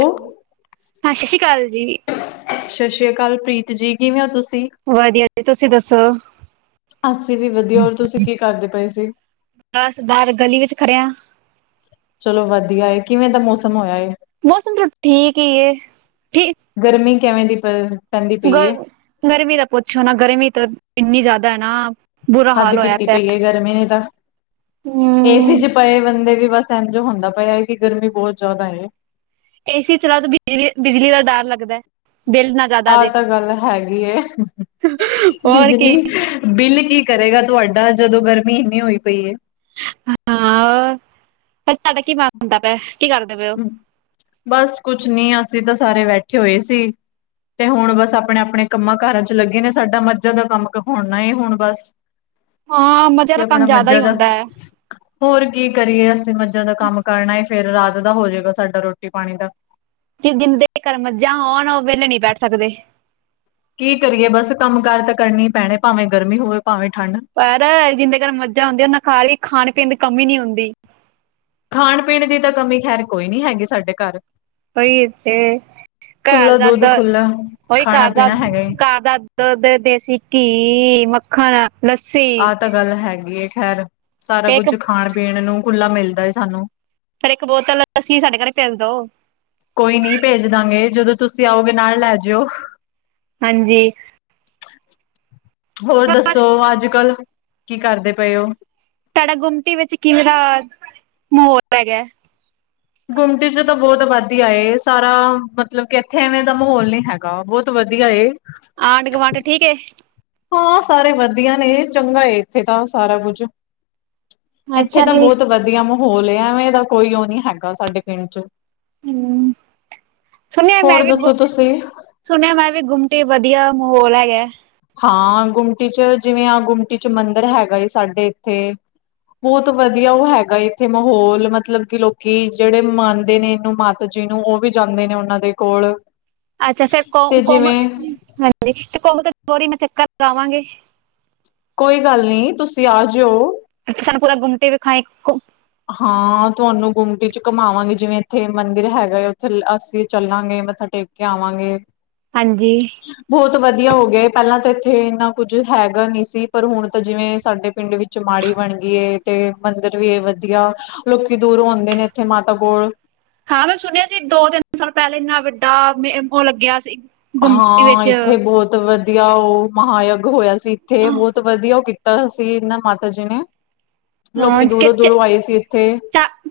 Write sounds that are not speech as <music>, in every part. Hello, ਹਾਂ ਸੈਸੀ ਕਾਲ ਜੀ। ਸ਼ਸ਼ੀ ਕਾਲ ਪ੍ਰੀਤ ਜੀ ਕਿਵੇਂ ਹੋ ਤੁਸੀ? ਵਧੀਆ ਜੀ ਤੁਸੀਂ ਦੱਸੋ? ਅੱਸੀ ਵੀ ਵਧੀਆ ਹੋਰ ਤੁਸੀਂ ਕੀ ਕਰਦੇ ਪਏ ਸੀ? ਬਸ ਬਾਹਰ ਗਲੀ ਵਿੱਚ ਖੜੇ ਆ। ਚਲੋ ਵਧੀਆ ਹੈ ਕਿਵੇਂ ਦਾ ਮੌਸਮ ਹੋਇਆ ਐ। ਮੌਸਮ ਤੋਂ ਠੀਕ ਈ ਇਹ ਠੀਕ। ਗਰਮੀ ਕਿਵੇਂ ਦੀ ਪ ਪੈਂਦੀ ਪਈ ਏ? ਗ ਗਰਮੀ ਦਾ ਪੁੱਛੋ ਨਾ ਗਰਮੀ ਤਾਂ ਇੰਨੀ ਜ਼ਿਆਦਾ ਐ ਨਾ। ਬੁਰਾ ਹੱਦ ਹਾਲ ਹੋਇਆ ਕੀਤੀ ਪਿਆ। ਪਈ ਐ ਗਰਮੀ ਨੇ ਤਾਂ ਏ ਸੀ ਹੂੰ ਚ ਪਏ ਬੰਦੇ ਵੀ ਬਸ ਇੰਝ ਹੁੰਦਾ ਪਿਆ ਇਹ ਕਿ ਗਰਮੀ ਬਹੁਤ ਜ਼ਿਆਦਾ ਏ। ਏਸੀ ਚਲਾ ਤੋਂ ਬਿਜਲੀ - ਬਿਜਲੀ ਦਾ ਡਰ ਲੱਗਦਾ ਬਿੱਲ ਨਾ। ਜ਼ਿਆਦਾ ਆਹ ਆਜੇ ਤਾਂ ਗੱਲ ਹੈਗੀ <inaudible> ਹੋਰ ਕੀ ਬਿਜਲੀ ਬਿੱਲ ਕੀ ਕਰੇਗਾ ਤੁਹਾਡਾ ਜਦੋਂ ਗਰਮੀ ਇੰਨੀ ਹੋਈ ਪਈ ਏ। ਹਾਂ, ਤੁਹਾਡਾ ਕੀ ਮਨ ਹੁੰਦਾ ਪਿਆ ਕੀ ਕਰਦੇ ਪਏ ਓ? ਬਸ ਕੁਛ ਨੀ ਅਸੀ ਤਾਂ ਸਾਰੇ ਬੈਠੇ ਹੋਏ ਸੀ। ਤੇ ਹੁਣ ਬਸ ਆਪਣੇ - ਆਪਣੇ ਕੰਮਾਂ ਕਾਰਾਂ ਚ ਲੱਗੇ ਨੇ ਸਾਡਾ ਮੱਝਾਂ ਦਾ ਕੰਮ ਹੋਣਾ ਹੁਣ ਬਸ ਹਾਂ ਮਜ਼ਾ ਅਸੀਂ ਤਾਂ ਕੰਮ ਆਪਣਾ ਜ਼ਿਆਦਾ ਹੀ ਮੱਝਾਂ ਦਾ। ਹੁੰਦਾ ਹੈ ਹੋਰ ਕੀ ਕਰੀਏ ਮੱਝਾਂ ਦਾ ਕੰਮ ਕਰਨਾਏ ਫੇਰ ਰਾਤ ਦਾ ਹੋਜਏਗਾ ਸਾਡਾ ਰੋਟੀ ਪਾਣੀ ਦਾ। ਜ ਜਿੰਦੇ ਘਰ ਮੱਝਾਂ ਹੋਣ ਉਹ ਵਿਹਲੇ ਨਹੀਂ ਬੈਠ ਸਕਦੇ। ਕੀ ਕਰੀਏ ਬਸ ਕੰਮ ਕਾਰ ਤਾਂ ਕਰਨੇ ਹੀ ਪੈਣੇ ਭਾਵੇਂ ਗਰਮੀ ਹੋਵੇ, ਭਾਵੇਂ ਠੰਡ। ਪਰ ਜਿਹਦੇ ਘਰ ਮੱਝਾਂ ਹੁੰਦੀਆਂ ਓਹਨਾ ਖਾ ਕੇ ਖਾਣ - ਪੀਣ ਦੀ ਕਮੀ ਨੀ ਹੁੰਦੀ। ਖਾਣ - ਪੀਣ ਦੀ ਤਾਂ ਕਮੀ ਖੈਰ ਕੋਈ ਨਹੀ ਹੈਗੀ ਸਾਡੇ ਘਰ। ਉਹੀ ਇਥੇ ਖੁੱਲਾ ਘਰ ਦੁੱਧ ਦੱਦ ਖੁੱਲਾ ਉਹੀ ਖਾਣਾ ਘਰ ਦੱ ਪੀਣਾ ਹੈਗਾ ਏ ਘਰ ਦੱ ਦੁੱਧ, ਦੇਸੀ ਘੀ, ਮੱਖਣ ਲੱਸੀ। ਆਹ ਗੱਲ ਹੈਗੀ ਖੈਰ ਸਾਰਾ ਕੁਝ ਇੱਕ ਖਾਣ, ਪੀਣ ਨੂੰ ਖੁੱਲ੍ਹਾ ਮਿਲਦਾ ਐ ਸਾਨੂੰ। ਫਿਰ ਇੱਕ ਬੋਤਲ ਲੱਸੀ ਸਾਡੇ ਘਰ ਭੇਜ ਦੋ। ਕੋਈ ਨਹੀਂ ਭੇਜ ਦਾਂਗੇ ਜਦੋਂ ਤੁਸੀਂ ਆਓਗੇ ਨਾਲ ਲੈ ਜੋਉ। ਹਾਂਜੀ। ਹੋਰ ਪਰ ਦੱਸੋ ਅੱਜ - ਕੱਲ੍ਹ ਕੀ ਕਰਦੇ ਪਏ ਉਹ। ਤੁਹਾਡਾ ਗੁੰਮਟੀ ਵਿੱਚ ਕਿਹੜਾ ਮੋਰ ਹੈਗਾ। ਗੁੰਮਟੀ ਚ ਤਾਂ ਬਹੁਤ ਆਬਾਦੀ ਆਏ ਸਾਰਾ ਮਤਲਬ ਕਿ ਇੱਥੇ ਐਵੇ ਦਾ ਮਾਹੌਲ ਨੀ ਹੈ- ਗਾ ਬਹੁਤ ਵਧੀਆ ਏ। ਆਂਢ - ਗੁਵਾਂਢ ਠੀਕ ਏ। ਹਾਂ, ਸਾਰੇ ਵਧੀਆ ਨੇ ਚੰਗਾ ਐ ਇੱਥੇ ਤਾਂ ਸਾਰਾ ਕੁਝ। ਇੱਥੇ ਅੱਛਾ ਤਾਂ ਜੀ ਬਹੁਤ ਵਧੀਆ ਮਾਹੌਲ ਏ ਐਵੇਂ ਦਾ ਕੋਈ ਉਹ ਨੀ ਹੈਗਾ ਸਾਡੇ ਪਿੰਡ 'ਚ। <inaudible> ਹੂੰ ਸੁਣਿਆ ਹੋਰ ਮੈਂ ਵੀ ਗੁ ਦੱਸੋ ਤੁਸੀਂ? ਸੁਣਿਆ ਮੈਂ ਵੀ ਗੁੰਮਟੀ ਵਧੀਆ ਮਾਹੌਲ ਹੈਗਾ। ਹਾਂ, ਗੁੰਮਟੀ 'ਚ ਜਿਵੇਂ ਆ ਗੁੰਮਟੀ ਚ ਮੰਦਿਰ ਹੈਗਾ ਸਾਡੇ ਇੱਥੇ। ਬਹੁਤ ਵਧੀਆ ਉਹ ਹੈਗਾ ਇੱਥੇ ਮਾਹੌਲ ਮਤਲਬ ਕਿ ਲੋਕੀਂ ਜਿਹੜੇ ਮੰਨਦੇ ਨੇ ਇਹਨੂੰ ਮਾਤਾ ਜੀ ਨੂੰ ਉਹ ਵੀ ਜਾਂਦੇ ਨੇ ਉਹਨਾਂ ਦੇ ਕੋਲ। ਤੇ ਜਿਵੇਂ <unintelligible> ਕੋਈ ਗੱਲ ਨੀ, ਤੁਸੀਂ ਆ ਜੀਓ। ਇੱਥੇ ਸਾਨੂੰ ਪੂਰਾ ਗੁੰਮਟੀ ਦਿਖਾ ਇੱਕ ਹਾਂ, ਤੁਹਾਨੂੰ ਗੁੰਮਟੀ 'ਚ'ਘੰਮਾਵਾਂਗੇ ਜਿਵੇਂ ਇੱਥੇ ਮੰਦਿਰ ਹੈਗਾ ਉੱਥੇ ਅਸੀਂ ਚੱਲਾਂਗੇ ਮੱਥਾ ਟੇਕ ਟੇਕ ਕੇ ਆਵਾਂਗੇ। ਹਾਂਜੀ। ਬਹੁਤ ਵਧੀਆ ਹੋ ਗਿਆ, ਪਹਿਲਾਂ ਤਾਂ ਇੱਥੇ ਇੰਨਾ ਕੁੱਝ ਹੈਗਾ ਨੀ ਸੀ, ਪਰ ਹੁਣ ਤਾਂ ਜਿਵੇਂ ਸਾਡੇ ਪਿੰਡ ਵਿੱਚ ਚਮਾੜੀ ਬਣ ਗਈ ਏ ਤੇ ਮੰਦਿਰ ਵੀ ਇਹ ਵਧੀਆ ਲੋਕੀਂ ਦੂਰੋਂ ਆਂਦੇ ਨੇ ਇੱਥੇ ਮਾਤਾ ਕੋਲ ਹਾਂ, ਮੈਂ ਸੁਣਿਆ ਸੀ ਦੋ-ਤਿੰਨ ਸਾਲ ਪਹਿਲਾਂ ਇੰਨਾ ਵੱਡਾ ਮੈਂ ਉਹ ਲੱਗਿਆ ਸੀ। ਗੁੰਮਟੀ ਹਾਂ, ਵਿੱਚ ਇੱਥੇ ਬਹੁਤ ਵਧੀਆ ਉਹ ਮਹਾਂਯੁੱਗ ਹੋਇਆ ਸੀ। ਇੱਥੇ ਬਹੁਤ ਵਧੀਆ ਉਹ ਕੀਤਾ ਅਸੀਂ ਇਹਨਾਂ ਮਾਤਾ ਜੀ ਨੇ। ਹਾਂ ਲੋਕੀ ਦੂਰੋਂ-ਦੂਰੋਂ ਚ ਆਏ ਸੀ ਇੱਥੇ।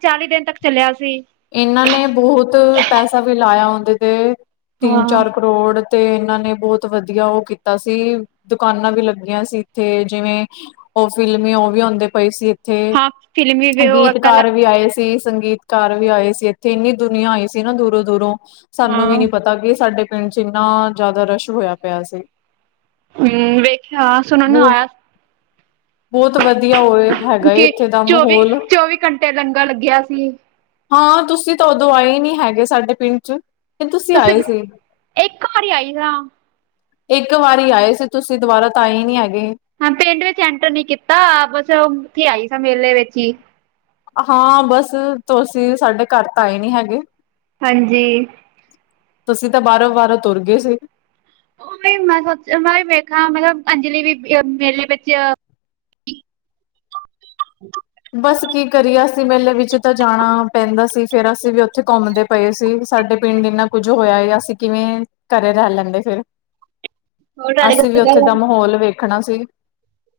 ਚਾਲੀ ਦਿਨ ਤੱਕ ਚੱਲਿਆ ਸੀ ਇਹਨਾਂ ਨੇ ਬਹੁਤ ਪੈਸਾ ਵੀ ਲਾਇਆ ਉਹਦੇ ਤੇ ਤਿੰਨ- ਹਾਂ ਚਾਰ ਕਰੋੜ ਤੇ ਇਹਨਾਂ ਨੇ ਬਹੁਤ ਵਧੀਆ ਉਹ ਕੀਤਾ ਸੀ। ਦੁਕਾਨਾਂ ਵੀ ਲੱਗੀਆਂ ਸੀ ਇੱਥੇ ਜਿਵੇਂ, ਉਹ ਫਿਲਮੀ ਉਹ ਵੀ ਆਉਂਦੇ ਪਏ ਸੀ। ਉੱਥੇ ਹਾਂ ਫਿਲਮੀ ਵੀ ਉਹ ਪਹਿਲਾਂ ਗੀਤਕਾਰ ਵੀ ਆਏ ਸੀ ਸੰਗੀਤ ਕਾਰ ਵੀ ਆਏ ਸੀ ਇੱਥੇ ਇੰਨੀ ਦੁਨੀਆਂ ਆਈ ਸੀ ਨਾ ਦੂਰੋਂ-ਦੂਰੋਂ ਸਾਨੂੰ ਵੀ ਹਾਂ ਨੀ ਪਤਾ ਕਿ ਸਾਡੇ ਪਿੰਡ 'ਚ' ਇੰਨਾ ਜ਼ਿਆਦਾ ਰਸ਼ ਹੋਇਆ ਪਿਆ ਸੀ। ਹਮ, ਵੇਖਿਆ ਸੁਣਨ ਨੂੰ ਬਹੁ ਆਇਆ ਸੀ। ਬਹੁਤ ਵਧੀਆ ਹੋਵੇ ਹੈਗਾ ਕਿ ਇੱਥੇ ਦਾ ਚੌਵੀ ਮਾਹੌਲ ਚੌਵੀ ਘੰਟੇ ਲੰਗਰ ਲੱਗਿਆ ਸੀ <inaudible> ਹਾਂ, ਤੁਸੀਂ ਤਾਂ ਉਦੋਂ ਆਏ ਨੀ ਹੈਗੇ ਸਾਡੇ ਪਿੰਡ 'ਚ' ਤੇ ਤੁਸੀਂ ਆਏ ਸੀ? ਇੱਕ ਮਰਿਆਈ ਸਾਂ। ਇੱਕ ਵਾਰੀ ਆਏ ਸੀ ਤੁਸੀਂ ਦੁਬਾਰਾ ਤਾਂ ਆਏ ਨੀ ਹੈਗੇ। ਹਾਂ ਪਿੰਡ ਵਿੱਚ ਐਂਟਰ ਨੀ ਕੀਤਾ ਬਸ ਉੱਥੇ ਆਈ ਸਾਂ ਮੇਲੇ ਵਿੱਚ ਹੀ। ਹਾਂ, ਬਸ ਤੁਸੀਂ ਸਾਡੇ ਘਰ ਤਾਂ ਆਏ ਨੀਂ ਹੈਗੇ। ਹਾਂਜੀ। ਤੁਸੀਂ, ਤਾਂ ਬਾਹਰੋ-ਬਾਹਰੋ ਤੁਰ ਗਏ ਸੀ। ਉਹ ਵੀ, ਮੈਂ ਸੋਚ ਮੈਂ ਵੀ ਵੇਖਾਂ‌ ਮਤਲਬ ਅੰਜਲੀ ਬੀਬੀ ਮੇਲੇ ਵਿੱਚ <inaudible> ਬਸ ਕੀ ਕਰੀਏ, ਅਸੀਂ ਮੇਲੇ ਵਿੱਚ ਤਾਂ ਜਾਣਾ ਪੈਂਦਾ ਸੀ ਫੇਰ ਅਸੀਂ ਵੀ ਉੱਥੇ ਘੁੰਮਦੇ ਪਏ ਸੀ ਸਾਡੇ ਪਿੰਡ ਇੰਨਾ ਕੁੱਝ ਹੋਇਆ ਏ ਅਸੀਂ ਕਿਵੇਂ ਘਰੇ ਰਹਿ ਲੈਂਦੇ ਫਿਰ ਅਸੀਂ ਵੀ ਉੱਥੇ ਦਾ ਮਾਹੌਲ ਵੇਖਣਾ ਸੀ।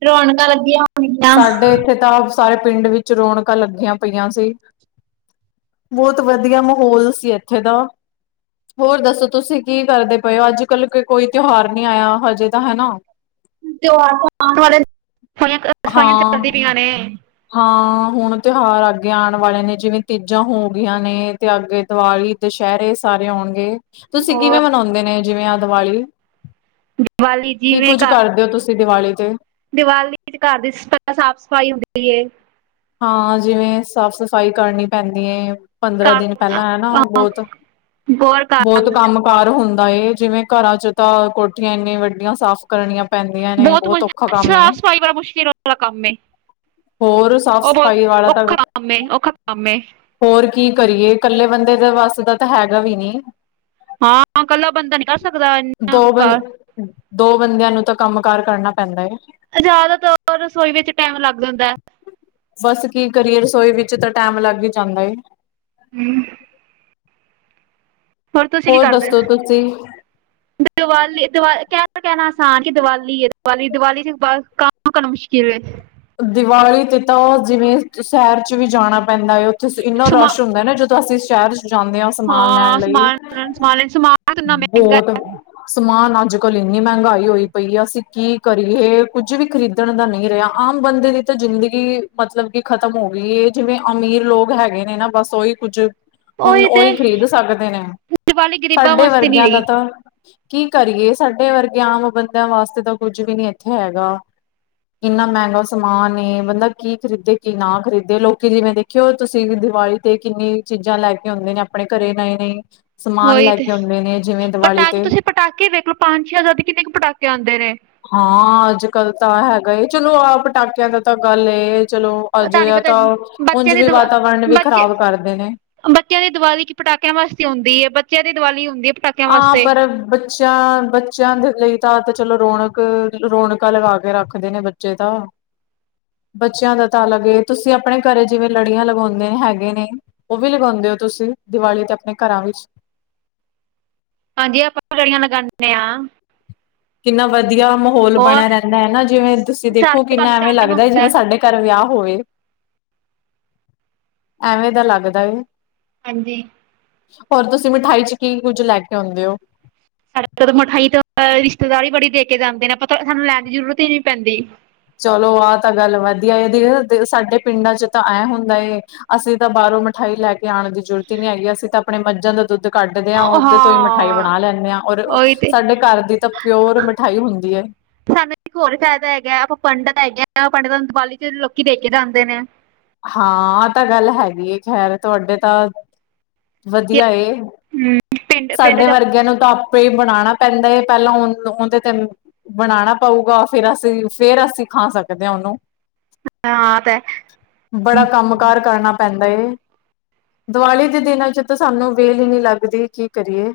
ਰੌਣਕਾਂ ਲੱਗੀਆਂ ਹੋਣੀਆਂ। ਸਾਡੇ ਇੱਥੇ ਤਾਂ ਸਾਰੇ ਪਿੰਡ ਵਿੱਚ ਰੌਣਕਾਂ ਲੱਗੀਆਂ ਪਈਆਂ ਸੀ। ਬਹੁਤ ਵਧੀਆ ਮਾਹੌਲ ਸੀ ਇੱਥੇ ਦਾ ਹੋਰ ਦੱਸੋ ਤੁਸੀਂ ਕੀ ਕਰਦੇ ਪਏ ਓ ਅੱਜ-ਕੱਲ੍ਹ ਕੋਈ ਤਿਉਹਾਰ ਨਹੀਂ ਆਇਆ ਹਜੇ ਤਾਂ ਹੈਨਾ? <inaudible> ਤਿਉਹਾਰ ਆਉਣ ਵਾਲੇ ਨੇ ਹਾਲੇ ਤਾਂ ਸਫ਼ਾਈਆਂ ਚੱਲਦੀਆਂ ਹਾਂ ਪਈਆਂ ਨੇ। ਹਾਂ ਹੁਣ ਤਿਉਹਾਰ ਅੱਗੇ ਆਉਣ ਵਾਲੇ ਨੇ ਜਿਵੇਂ ਤੀਜਾਂ ਹੋ ਗਈਆਂ ਨੇ ਤੇ ਅੱਗੇ ਦੀਵਾਲੀ ਦੁਸਹਿਰੇ ਸਾਰੇ ਆਉਣਗੇ ਤੁਸੀਂ ਹੋਰ ਕਿਵੇਂ ਮਨਾਉਂਦੇ ਨੇ ਜਿਵੇਂ ਆ ਦੀਵਾਲੀ? ਦੀਵਾਲੀ ਕੀ ਜਿਵੇਂ ਕੁੱਝ ਘਰ ਕਰਦੇ ਹੋ ਤੁਸੀਂ ਦੀਵਾਲੀ ਤੇ? ਦੀਵਾਲੀ ਵਿੱਚ ਘਰ ਦੀ ਸ ਸਾਫ਼-ਸਫ਼ਾਈ ਹੁੰਦੀ ਏ। ਹਾਂ ਜਿਵੇਂ ਸਾਫ਼-ਸਫ਼ਾਈ ਕਰਨੀ ਪੈਂਦੀ ਏ। ਪੰਦਰਾਂ ਘਰ ਦਿਨ ਪਹਿਲਾਂ ਐਨਾ ਅਹ, ਹੋਰ ਘਰ ਬਹੁਤ-ਬਹੁਤ ਕੰਮ ਕਾਰ ਹੁੰਦਾ ਏ ਜਿਵੇਂ ਘਰਾਂ 'ਚ' ਤਾਂ ਕੋਠੀਆਂ ਇੰਨੀਆਂ ਵੱਡੀਆਂ ਸਾਫ਼ ਕਰਨੀਆਂ। ਪੈਂਦੀਆਂ ਨੇ ਬਹੁਤ ਮਜ਼ਾ ਔਖਾ ਕੰਮ ਏ ਸਾਫ਼-ਸਫ਼ਾਈ ਵਾਲਾ ਮੁਸ਼ਕਿਲ ਵਾਲਾ ਕੰਮ ਏ। ਹੋਰ ਸਾਫ਼ ਉਹ ਸਫ਼ਾਈ ਬਹੁਤ ਵਾਲਾ ਤਾਂ ਔਖਾ ਕੰਮ ਏ, ਔਖਾ ਕੰਮ ਏ। ਹੋਰ ਕੀ ਕਰੀਏ ਇਕੱਲੇ ਬੰਦੇ ਦੇ ਵੱਸ ਦਾ ਤਾਂ ਹੈਗਾ ਵੀ ਨੀ। ਹਾਂ ਇਕੱਲਾ ਬੰਦਾ ਨੀ ਕਰ ਸਕਦਾ, ਇਨ੍ਹਾਂ‌ ਦੋ ਕ ਬੰ ਦੋ ਬੰਦਿਆਂ ਨੂੰ ਤਾਂ ਕੰਮ-ਕਾਰ ਕਰਨਾ ਪੈਂਦਾ ਏ। ਜ਼ਿਆਦਾਤਰ ਰਸੋਈ ਵਿੱਚ ਟਾਈਮ ਲੱਗ ਜਾਂਦਾ। ਬੱਸ ਕੀ ਕਰੀਏ ਰਸੋਈ ਵਿੱਚ ਤਾਂ ਟੈਮ ਲੱਗ ਈ ਜਾਂਦਾ ਏ। ਹਮ। ਹੋਰ ਦੱਸੋ ਤੁਸੀਂ ਦੀਵਾਲੀ-ਦੀਵਾਲੀ, ਕਹਿਣਾ-ਕਹਿਣਾ ਆਸਾਨ ਕਿ ਦੀਵਾਲੀ ਏ ਦੀਵਾਲੀ, ਦੀਵਾਲੀ ਤੇ ਕੰਮ ਕਰਨਾ ਮੁਸ਼ਕਿਲ ਏ। ਦੀਵਾਲੀ ਤੇ ਤਾਂ ਜਿਵੇਂ ਸ਼ਹਿਰ 'ਚ' ਵੀ ਜਾਣਾ ਪੈਂਦਾ ਏ ਉੱਥੇ ਇੰਨਾ ਸਮਾ ਰਸ਼ ਹੁੰਦਾ ਨਾ ਜਦੋਂ ਤੇ ਅਸੀਂ ਸ਼ਹਿਰ 'ਚ' ਜਾਂਣੇ ਆ ਸਮਾਨ ਲੈਣ ਹਾਂ ਲਈ, ਸਮਾਨ ਸਮਾਨ ਸਮਾਨ ਕਿੰਨਾ ਮਹਿੰਗਾ ਬਹੁਤ ਸਮਾਨ ਅੱਜ-ਕੱਲ੍ਹ ਇੰਨੀ ਮਹਿੰਗਾਈ ਹੋਈ ਪਈ ਆ ਅਸੀਂ ਕੀ ਕਰੀਏ ਕੁੱਝ ਵੀ ਖਰੀਦਣ ਦਾ ਨਹੀਂ ਰਿਹਾ। ਆਮ ਬੰਦੇ ਦੀ ਤਾਂ ਜ਼ਿੰਦਗੀ ਮਤਲਬ ਕਿ ਖਤਮ ਹੋ ਗਈ ਏ ਜਿਵੇਂ ਅਮੀਰ ਲੋਕ ਹੈਗੇ ਨੇ ਨਾ ਬੱਸ ਉਹੀ ਕੁਝ ਹੁਣ ਉਹੀ ਖ਼ਰੀਦ ਸਕਦੇ ਨੇ, ਦੀਵਾਲੀ ਗਰੀਬਾਂ ਸਾਡੇ ਵਾਸਤੇ ਨੀ ਵਰਗਿਆਂ ਦਾ ਰਹੀ ਤਾਂ ਕੀ ਕਰੀਏ ਸਾਡੇ ਵਰਗੇ ਆਮ ਬੰਦਿਆਂ ਵਾਸਤੇ ਤਾਂ ਕੁੱਝ ਵੀ ਨੀਂ ਇੱਥੇ ਹੈਗਾ। ਇੰਨਾ ਮਹਿੰ ਗਾਂ ਸਮਾਨ ਏ ਬੰਦਾ ਕੀ ਖਰੀਦੇ ਕੀ ਨਾ ਖਰੀਦੇ ਲੋਕੀ ਜਿਵੇਂ ਦੇਖਿਓ ਤੁਸੀਂ ਦੀਵਾਲੀ ਤੇ ਕਿੰਨੀ ਚੀਜ਼ਾਂ ਲੈ ਕੇ ਆਉਂਦੇ ਨੇ ਆਪਣੇ ਘਰੇ ਨਈ-ਨਈ। ਉਹੀ ਤੇ, ਪਟਾਕੇ ਤੇ ਤੁਸੀਂ ਪਟਾਕੇ ਵੇਖ ਲਓ ਪੰਜ-ਛੇ ਹਜ਼ਾਰ ਦੇ ਕਿੰਨੇ ਕ ਪਟਾਕੇ ਆਉਂਦੇ ਨੇ ਹਾਂ ਅੱਜ-ਕੱਲ੍ਹ ਤਾਂ ਹੈਗਾ ਏ ਚੱਲੋ ਆਪ ਪਟਾਕਿਆਂ ਦਾ ਤਾਂ ਗੱਲ ਏ ਚੱਲੋ ਪਤਾ ਨੀ ਅਜਿਹਾ ਪਤਾ ਤਾਂ, ਬੱਚਿਆਂ ਉਂਝ ਦੀ ਵੀ ਦਵਾ ਵਾਤਾਵਰਨ ਵੀ ਬੱਚੇ ਖ਼ਰਾਬ ਕਰਦੇ ਨੇ। ਬੱਚਿਆਂ ਦੀ ਦੀਵਾਲੀ 'ਚ' ਪਟਾਕਿਆਂ ਵਾਸਤੇ ਆਉਂਦੀ ਏ ਬੱਚਿਆਂ ਦੀਵਾਲੀ ਹੁੰਦੀ ਏ ਆ ਪਰ ਬੱਚਿਆਂ, ਬੱਚਿਆਂ ਦੇ ਲਈ ਤਾਂ ਤੇ ਚੱਲੋ ਰੌਣਕ-ਰੌਣਕਾਂ ਲਗਾ ਕੇ ਰੱਖਦੇ ਨੇ ਬੱਚੇ ਤਾਂ ਬੱਚਿਆਂ ਦਾ ਤਾਂ ਅਲੱਗ ਏ ਤੁਸੀਂ ਆਪਣੇ ਘਰੇ ਜਿਵੇਂ ਲੜੀਆਂ ਲਗਾਉਂਦੇ ਹੈਗੇ ਨੇ। ਉਹ ਵੀ ਲਗਾਉਂਦੇ ਓ ਤੁਸੀਂ ਦੀਵਾਲੀ ਤੇ ਆਪਣੇ ਘਰਾਂ ਵਿੱਚ ਹਾਂਜੀ ਆਪਾਂ ਲੀੜੀਆਂ ਲਗਾਣੇ ਆ। ਕਿੰਨਾ ਵਧੀਆ ਮਾਹੌਲ ਉਹ ਬਣਿਆ ਰਹਿੰਦਾ ਐ ਨਾ ਜਿਵੇਂ ਤੁਸੀਂ ਦੇਖੋ ਸਾਰੇ ਪਾਸੇ ਕਿੰਨਾ ਐਵੇਂ ਚੰਡ ਨੂੰ ਲੱਗਦਾ ਜਿਵੇਂ ਸਾਡੇ ਘਰ ਵਿਆਹ ਹੋਵੇ, <inaudible> ਐਵੇਂ ਦਾ ਲੱਗਦਾ ਏ। ਹਾਂਜੀ। ਹੋਰ ਤੁਸੀਂ ਮਿਠਾਈ 'ਚ' ਕੀ ਕੁੱਝ ਲੈ ਕੇ ਆਉਂਦੇ ਓ? ਸਾਡ ਮਿਠਾਈ ਤੋਂ ਰਿਸ਼ਤੇਦਾਰ ਈ ਬੜੀ ਦੇ ਕੇ ਜਾਂਦੇ ਨੇ ਪਤਾ ਸਾਨੂੰ ਲੈਣ ਦੀ ਜ਼ਰੂਰਤ ਹੀ ਨੀ ਪੈਂਦੀ ਚਲੋ ਆਹ ਤਾਂ ਗੱਲ ਵਧੀਆਂ ਐ ਸਾਡੇ ਪਿੰਡਾਂ 'ਚ' ਤਾਂ ਐਂ ਹੁੰਦਾ ਐ ਅਸੀਂ ਤਾਂ ਬਾਹਰੋਂ ਮਿਠਾਈ ਲੈ ਕੇ ਆਣ ਦੀ ਜ਼ਰੂਰਤ ਹੀ ਨੀ ਹੈਗੀ ਅਸੀਂ ਤਾਂ ਆਪਣੇ ਮੱਝਾਂ ਦਾ ਦੁੱਧ ਕੱਢਦੇ ਆ ਉਹਦੇ ਤੋਂ ਹੀ ਮਿਠਾਈ ਹਾਂ ਬਣਾ ਲੈਣੇ ਆ ਔਰ ਉਹੀ ਤੇ ਸਾਡੇ ਘਰ ਦੀ ਤਾਂ ਪਿਓਰ ਮਿਠਾਈ ਹੁੰਦੀ ਐ ਸਾਨੂੰ ਇੱਕ ਹੋਰ ਫ਼ਾਇਦਾ ਹੈਗਾ ਆਪਾਂ ਪੰਡਿਤ ਹੈਗੇ ਆ ਪੰਡਿਤਾਂ ਨੂੰ ਦੀਵਾਲੀ 'ਚ'ਲੋਕੀਂ ਦੇ ਕੇ ਜਾਂਦੇ ਨੇ ਹਾਂ ਆ ਤਾਂ ਗੱਲ ਹੈਗੀ ਹੈ ਖ਼ੈਰ ਤੁਹਾਡੇ ਤਾਂ ਕਿ ਵਧੀਆਂ ਏ, ਹਮ, ਪਿੰਡ ਪਿੰਡ ਸਾਡੇ 'ਚ ਵਰਗਿਆਂ ਨੂੰ ਤਾਂ <unintelligible> ਬਣਾਣਾ ਪੈਂਦਾ ਐਂ ਪਹਿਲਾਂ ਓਨ ਓਨਦੇ ਤੇ ਬਣਾਣਾ ਪਊਗਾ ਫ਼ੇਰ ਅਸੀਂ ਫ਼ੇਰ ਅਸੀਂ ਖਾ ਸਕਦੇ ਆ ਉਹਨੂੰ <unintelligible> ਬੜਾ ਕੰਮ ਕਾਰ ਕਰਨਾ ਪੈਂਦਾ ਏ, ਦੀਵਾਲੀ ਦੇ ਦਿਨਾਂ 'ਚ' ਤਾਂ ਸਾਨੂੰ ਵੇਹਲ ਈ ਨ੍ਹੀਂ ਲੱਗਦੀ ਕੀ ਕਰੀਏ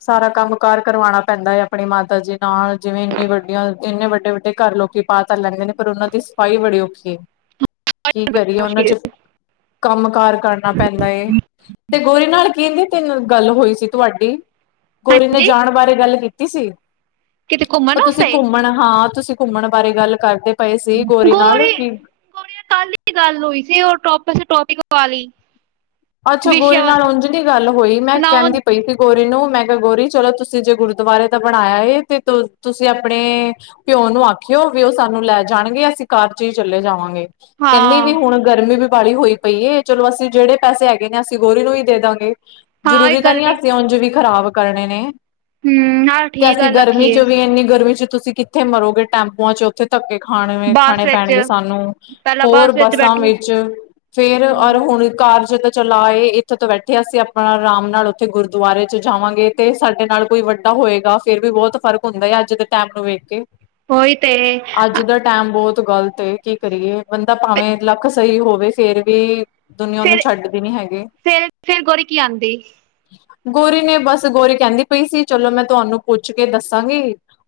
ਸਾਰਾ ਕੰਮ ਕਾਰ ਕਰਵਾਣਾ ਪੈਂਦਾ ਐ ਆਪਣੀ ਮਾਤਾ ਜੀ ਨਾਲ਼ ਜਿਵੇਂ ਇੰਨੀ ਵੱਡੀਆਂ ਇੰਨੇ ਵੱਡੇ-ਵੱਡੇ ਘਰ ਲੋਕੀਂ ਪਾ ਤਾਂ ਲੈਂਦੇ ਨੇ ਪਰ ਉਹਨਾਂ ਦੀ ਸਫ਼ਾਈ ਬੜੀ ਔਖੀ ਐ। ਕੀ ਕਰੀਏ ਉਹਨਾਂ ਮੁਸ਼ਕਿਲ ਚ ਕੰਮ - ਕਾਰ ਕਰਨਾ ਪੈਂਦਾ ਏ ਤੇ ਗੋਰੀ ਨਾਲ਼ ਕੀਦੀ ਤਿੰਨ ਗੱਲ ਹੋਈ ਸੀ ਤੁਹਾਡੀ ਗੋਰੀ ਨੇ ਹਾਂਜੀ ਜਾਣ ਬਾਰੇ ਗੱਲ ਕੀਤੀ ਸੀ ਕਿਤੇ ਉਹ ਘੁੰਮਣ ਤੁਸੀਂ ਘੁੰਮ ਵਾਸਤੇ ਘੁੰਮਣ ਹਾਂ ਤੁਸੀਂ ਘੁੰਮਣ ਬਾਰੇ ਗੱਲ ਕਰਦੇ ਪਏ ਸੀ ਗੋਰੀ ਨਾਲ ਕੀ ਗੋਰੀ ਨਾਲ ਗੱਲ ਹੋਈ ਸੀ ਉਹ ਟੋਪਸ ਟੋਪਿਕ ਵਾਲੀ। ਅੱਛਾ ਵਿਸ਼ੇ ਗੋਰੀ ਨਾਲ਼ ਵਾਸਤੇ ਉਝ ਦੀ ਗੱਲ ਹੋਈ ਮੈਂ ਨਾ ਉਹ- ਕਹਿੰਦੀ ਪਈ ਫਿਰ ਗੋਰੀ ਨੂੰ ਮੈਂ ਕਿਹਾ ਗੋਰੀ ਚਲੋ ਤੁਸੀ ਜੇ ਗੁਰਦੁਆਰੇ ਦਾ ਬਣਾਇਆ ਹੈ ਤੇ ਤੁਸੀਂ ਆਪਣੇ ਪਿਓ ਨੂੰ ਆਖਿਓ ਵੀ ਉਹ ਸਾਨੂੰ ਲੈ ਜਾਣਗੇ ਅਸੀਂ ਘਰ ਚ ਹੀ ਚਲੇੇ ਜਾਵਾਂਗੇ। ਕਹਿੰਦੀ ਵੀ ਹਾਂ ਹੁਣ ਗਰਮੀ ਵੀ ਬਾਹਲੀ ਹੋਈ ਪਈ ਚਲੋ ਅਸੀਂ ਜਿਹੜੇ ਪੈਸੇ ਹੈਗੇ ਨੇ ਅਸੀਂ ਗੋਰੀ ਨੂੰ ਹੀ ਦੇ ਦਾਂਗੇ ਹਾਂ ਇਹ ਜ਼ਰੂਰੀ ਤਾਂ ਗੱਲ ਨ੍ਹੀ ਠੀਕ ਅਸੀਂ ਉੰਝ ਵੀ ਖ਼ਰਾਬ ਕਰਨੇ ਨੇ। ਹਮ ਹਾਂ ਤੇ ਠੀਕ ਅਸੀਂ ਗੱਲ ਆਖੀ ਗਰਮੀ ਚ ਏ ਵੀ ਇੰਨੀ ਗਰਮੀ ਚ ਤੁਸੀਂ ਕਿੱਥੇ ਮਰੋਗੇ ਟੈਂਪੂਆਂ ਚ ਉੱਥੇ ਧੱਕੇ ਖਾਣੇ ਬੱਸ ਖਾਣੇ ਵਿੱਚ ਪੈਣਗੇ ਸਾਨੂੰ ਪਹਿਲਾਂ ਹੋਰ ਬੱਸ ਵਿੱਚ ਬੱਸਾਂ ਬੈਠੋ ਵਿੱਚ ਫੇਰ ਅਰ ਹਮ, ਹੁਣ ਘਰ ਜੇ ਤੋਂ ਚਲਾ ਆਏ ਇੱਥੋਂ ਤੋਂ ਬੈਠੇ ਅਸੀਂ ਆਪਣਾ ਰਾਮ ਨਾਲ ਉੱਥੇ ਗੁਰਦੁਆਰੇ ਚ ਜਾਵਾਂਗੇ ਤੇ ਸਾਡੇ ਨਾਲ ਕੋਈ ਵੱਡਾ ਹੋਏਗਾ ਫੇਰ ਵੀ ਬਹੁਤ ਫ਼ਰਕ ਹੁੰਦਾ ਹੈ ਅੱਜ ਦੇ ਟੈਮ ਨੂੰ ਵੇਖ ਕੇ ਉਹੀ ਤੇ ਅੱਜ ਦਾ ਟੈਮ ਬਹੁਤ ਗ਼ਲ ਤੇ ਕੀ ਕਰੀਏ ਬੰਦਾ ਭਾਵੇਂ ਲੱਖ ਸਹੀ ਹੋਵੇ ਫੇਰ ਵੀ ਦੁਨੀ ਫਿਰ ਛੱਡਦੇ ਨੀ ਹੈਗੇ। ਫਿਰ ਫਿਰ ਗੋਰੀ ਕੀ ਆਂਦੀ ਗੋਰੀ ਨੇ ਬਸ ਗੋਰੀ ਕਹਿੰਦੀ ਪਈ ਸੀ ਚਲੋ ਮੈਂ ਤੁਹਾਨੂੰ ਪੁੱਛ ਕੇ ਦੱਸਾਂਗੀ।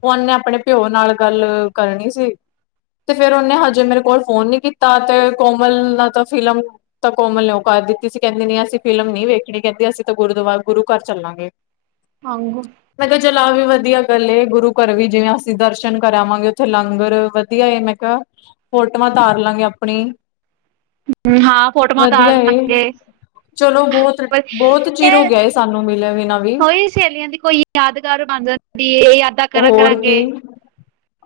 ਉਹਨੇ ਆਪਣੇ ਪਿਓ ਨਾਲ ਗੱਲ ਕਰਨੀ ਸੀ। ਤੇ ਫੇਰ ਉਹਨੇ ਹਜੇ ਮੇਰੇ ਕੋਲ਼ ਫ਼ੋਨ ਨੀ ਕੀਤਾ ਤੇ ਕੋਮਲ ਨਾ ਤਾਂ ਫ਼ਿਲਮ ਤਾਂ ਕੋਮਲ ਨੇ ਕਰ ਦਿੱਤੀ ਸੀ ਕਹਿੰਦੀ ਨੀ ਅਸੀਂ ਫ਼ਿਲਮ ਨ ਨਹੀਂ ਵੇਖਣੀ ਕਹਿੰਦੀ ਅਸੀਂ ਤਾਂ ਗੁਰੂਦੁਆਰ ਗੁਰੂ ਘਰ ਚੱਲਾਂਗੇ। ਹਾਂਗੋ। ਮੈਂ ਕਿਹਾ ਚਲਾ ਵੀ ਵਧੀਆਂ ਗੱਲ ਗੁਰੂ ਘਰ ਵੀ ਜਿਵੇਂ ਅਸੀਂ ਦਰਸ਼ਨ ਕਰਾ ਆਵਾਂਗੇ ਉੱਥੇ ਲਾਗਰ ਵਧੀਆਂ ਏ ਮੈਂ ਕਿਹਾ, ਫੋਟੋਆਂ ਉਤਾਰ ਲਾਂਗੇ ਆਪਣੀ। ਹਮ ਹਾਂ ਫੋਟੋਮਾ ਤਾਰ ਵਧੀਆ ਲਾ ਏ। ਗੇ। ਚਲੋ ਬਹੁਤ <unintelligible> ਬਹੁਤ ਚਿਰ ਹੋ ਗਿਆ ਏ ਸਾਨੂੰ ਮਿਲੇ ਬਿਨਾਂ ਵੀ ਉਹੀ ਸਹੇਲੀਆਂ ਦੀ ਕੋਈ ਯਾਦਗਾਰ ਬਣ ਜਾਂਦੀ ਏ ਯਾਦਾਂ ਕਰਾਂ ਹੋਰ ਕਰਾਂਗੇ। ਕੀ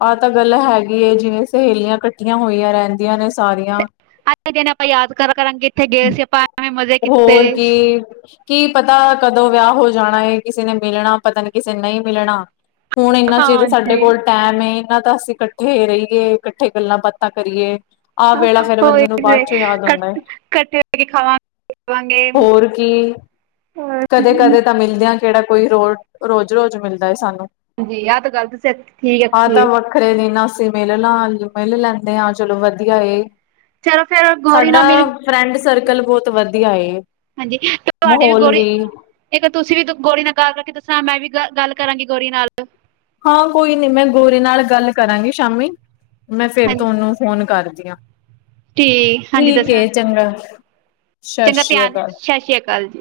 ਆਹ ਤਾਂ ਗੱਲ ਹੈਗੀ ਜਿਵੇਂ ਸਹੇਲੀਆਂ ਕੱਠੀਆਂ ਹੋਈਆਂ ਰਹਿੰਦੀਆਂ ਨੇ ਸਾਰੀਆਂ। <unintelligible> ਦਿਨ ਆਪਾਂ ਯਾਦ ਕਰਾਂਗੇ ਇੱਥੇ ਗਏ ਸੀ ਆਪਾਂ ਐਵੇਂ ਮਜ਼ੇ ਕੀਤੇ ਹੋਰ ਕੀ। ਕੀ ਪਤਾ ਕਦੋਂ ਵਿਆਹ ਹੋ ਜਾਣਾ ਏ ਕਿਸੇ ਨੇ ਮਿਲਣਾ ਪਤਾ ਨੀ ਕਿਸੇ ਨਹੀਂ ਮਿਲਣਾ। ਹੁਣ ਇੰਨਾ ਚਿਰ ਸਾਡੇ ਹਾਂਜੀ ਕੋਲ਼ ਟੇਮ ਏ ਇਹਨਾਂ ਤਾਂ ਅਸੀਂ ਇਕੱਠੇ ਰਹੀਏ ਇਕੱਠੇ ਗੱਲਾਂ - ਬਾਤਾਂ ਕਰੀਏ। ਆਹ ਵੇਲਾ ਫਿਰ ਉਹੀ ਬੰਦੇ ਨੂੰ ਤੇ ਬਾਅਦ ਚੋਂ ਯਾਦ ਆਉਦਾ ਐ। ਇਕੱਠੇ ਹੋ ਕੇ ਖਾਵਾਂ। ਹੋਰ ਕੀ ਕਦੇ-ਕਦੇ ਤਾਂ ਮਿਲਦੇ ਆਂ ਕਿਹੜਾ ਕੋਈ ਰੋ ਰੋਜ਼-ਰੋਜ਼ ਮਿਲਦਾ ਏ ਸਾਨੂੰ। ਹਾਂਜੀ ਆਹ ਤਾਂ ਗੱਲਤ ਸ ਠੀਕ ਆਖੀਏ। <unintelligible> ਨਾ ਅਸੀਂ ਮਿਲਨ ਆਵਾਂਗੇ ਮਿਲ ਲੈਂਦੇ ਹਾਂ ਚਲੋ ਵਧੀਆ ਏ। ਚਲੋ ਫੇਰ ਗੋਰੀ ਨਾਲ ਸਾਡਾ ਮੇਰੀ ਫਰੈਂਡ ਸਰਕਲ ਬਹੁਤ ਵਧੀਆ ਏ। ਹਾਂਜੀ ਤੇ ਤੁਹਾਡੇ ਵੀ ਗੋਰੀ ਇੱਕ ਤੁਸੀਂ ਵੀ ਗੋਰੀ ਨਾਲ ਗਾਲ ਕਰ ਕੇ ਦੱਸਾਂ। ਮੈਂ ਵੀ ਗ ਗੱਲ ਕਰਾਂਗੀ ਗੋਰੀ ਨਾਲ ਹਾਂ ਕੋਈ ਨੀ ਮੈਂ ਗੋਰੀ ਨਾਲ ਗੱਲ ਕਰਾਂਗੀ ਸ਼ਾਮੀ। ਮੈਂ ਫਿਰ ਹਾਂਜੀ ਤੁਹਾਨੂੰ ਫੋਨ ਕਰਦੀ ਆ। ਹਾਂਜੀ ਠੀਕ ਦੱਸਣਾ ਏ ਚੰਗਾ ਚੰਗਾ ਧਿਆਨ ਸਸਰੀਆਕਾਲ। ਸਤਿ ਸ੍ਰੀ ਅਕਾਲ ਜੀ